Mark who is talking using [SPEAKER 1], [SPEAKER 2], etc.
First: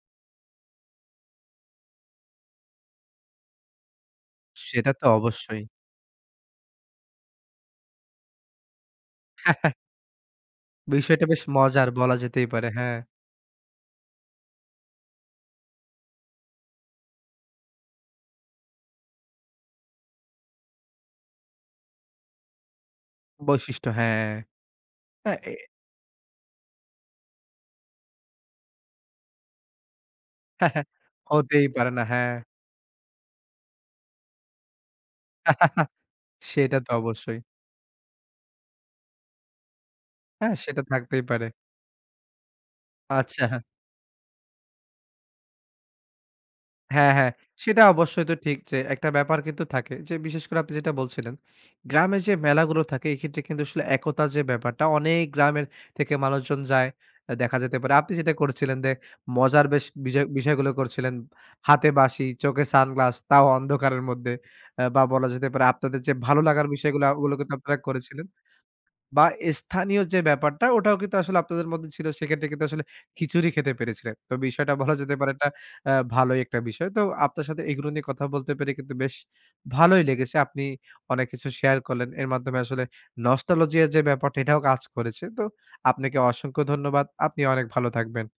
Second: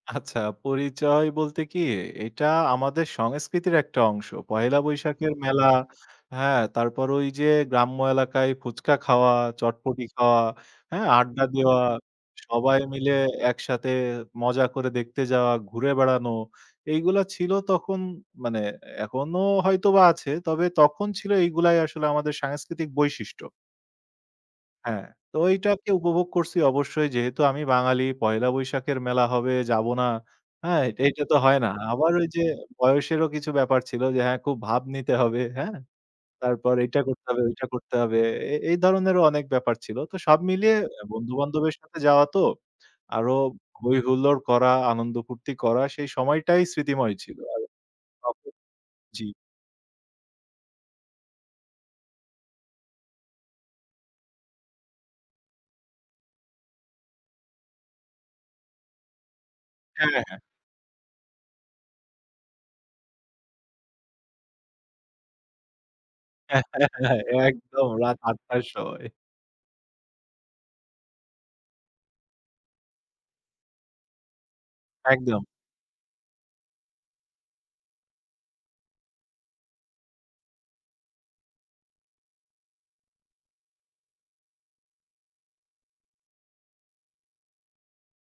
[SPEAKER 1] আচ্ছা, পরিচয় বলতে কি, এটা আমাদের সংস্কৃতির একটা অংশ। পহেলা
[SPEAKER 2] সেটা তো
[SPEAKER 1] বৈশাখের
[SPEAKER 2] অবশ্যই।
[SPEAKER 1] মেলা, হ্যাঁ, তারপর ওই যে গ্রাম্য এলাকায় ফুচকা খাওয়া, চটপটি খাওয়া, হ্যাঁ,
[SPEAKER 2] বিষয়টা বেশ
[SPEAKER 1] আড্ডা দেওয়া,
[SPEAKER 2] মজার, বলা যেতেই পারে,
[SPEAKER 1] সবাই
[SPEAKER 2] হ্যাঁ।
[SPEAKER 1] মিলে একসাথে মজা করে দেখতে যাওয়া, ঘুরে বেড়ানো এইগুলা ছিল তখন। মানে এখনো হয়তোবা আছে, তবে তখন ছিল, এইগুলাই আসলে আমাদের সাংস্কৃতিক বৈশিষ্ট্য।
[SPEAKER 2] বৈশিষ্ট্য হ্যাঁ।
[SPEAKER 1] হ্যাঁ, তো
[SPEAKER 2] হ্যাঁ, এ
[SPEAKER 1] ওইটাকে উপভোগ করছি অবশ্যই। যেহেতু আমি বাঙালি, পহেলা বৈশাখের মেলা হবে, যাব না? হ্যাঁ, এইট এইটা তো হয়
[SPEAKER 2] হতেই
[SPEAKER 1] না।
[SPEAKER 2] পারে না,
[SPEAKER 1] আবার ওই
[SPEAKER 2] হ্যাঁ।
[SPEAKER 1] যে বয়সেরও কিছু ব্যাপার ছিল যে, হ্যাঁ, খুব ভাব নিতে হবে। হ্যাঁ? তারপর
[SPEAKER 2] সেটা তো
[SPEAKER 1] এইটা করতে
[SPEAKER 2] অবশ্যই।
[SPEAKER 1] হবে, ওইটা করতে হবে। এ এই ধরনেরও অনেক ব্যাপার ছিল। তো সব
[SPEAKER 2] হ্যাঁ,
[SPEAKER 1] মিলিয়ে
[SPEAKER 2] সেটা থাকতেই
[SPEAKER 1] বন্ধু
[SPEAKER 2] পারে।
[SPEAKER 1] বান্ধবের সাথে যাওয়া তো, আরো
[SPEAKER 2] আচ্ছা।
[SPEAKER 1] হৈ হুল্লোড় করা, আনন্দ ফূর্তি করা, সেই সময়টাই
[SPEAKER 2] হ্যাঁ,
[SPEAKER 1] স্মৃতিময়
[SPEAKER 2] হ্যাঁ,
[SPEAKER 1] ছিল।
[SPEAKER 2] সেটা অবশ্যই তো
[SPEAKER 1] [unintelligible]
[SPEAKER 2] ঠিক যে, একটা
[SPEAKER 1] জি।
[SPEAKER 2] ব্যাপার কিন্তু থাকে যে, বিশেষ করে আপনি যেটা বলছিলেন গ্রামের যে মেলাগুলো থাকে, এক্ষেত্রে কিন্তু আসলে একতা যে ব্যাপারটা, অনেক গ্রামের থেকে মানুষজন যায়। আ দেখা যেতে পারে, আপনি যেটা করছিলেন যে, মজার বেশ
[SPEAKER 1] হ্যাঁ,
[SPEAKER 2] বিজয়,
[SPEAKER 1] হ্যাঁ।
[SPEAKER 2] বিষয়গুলো করছিলেন, হাতে বাঁশি, চোখে সানগ্লাস, তাও অন্ধকারের মধ্যে। আ বা বলা যেতে পারে, আপনাদের যে ভালো লাগার বিষয়গুলা, ওগুলো কিন্তু আপনারা
[SPEAKER 1] একদম রাত
[SPEAKER 2] করেছিলেন।
[SPEAKER 1] ৮ টায় শো হয়।
[SPEAKER 2] বা স্থানীয় যে ব্যাপারটা, ওটাও কিন্তু আসলে আপনাদের মধ্যে ছিল। সেক্ষেত্রে কিন্তু আসলে খিচুড়ি খেতে পেরেছিলেন। তো বিষয়টা বলা যেতে পারে,
[SPEAKER 1] একদম।
[SPEAKER 2] এটা আ ভালোই একটা বিষয়। তো আপনার সাথে এগুলো নিয়ে কথা বলতে পেরে কিন্তু বেশ ভালোই লেগেছে। আপনি অনেক কিছু শেয়ার করলেন। এর মাধ্যমে আসলে নস্টালজিয়ার যে ব্যাপারটা, এটাও কাজ করেছে। তো আপনাকে অসংখ্য ধন্যবাদ। আপনি অনেক ভালো থাকবেন।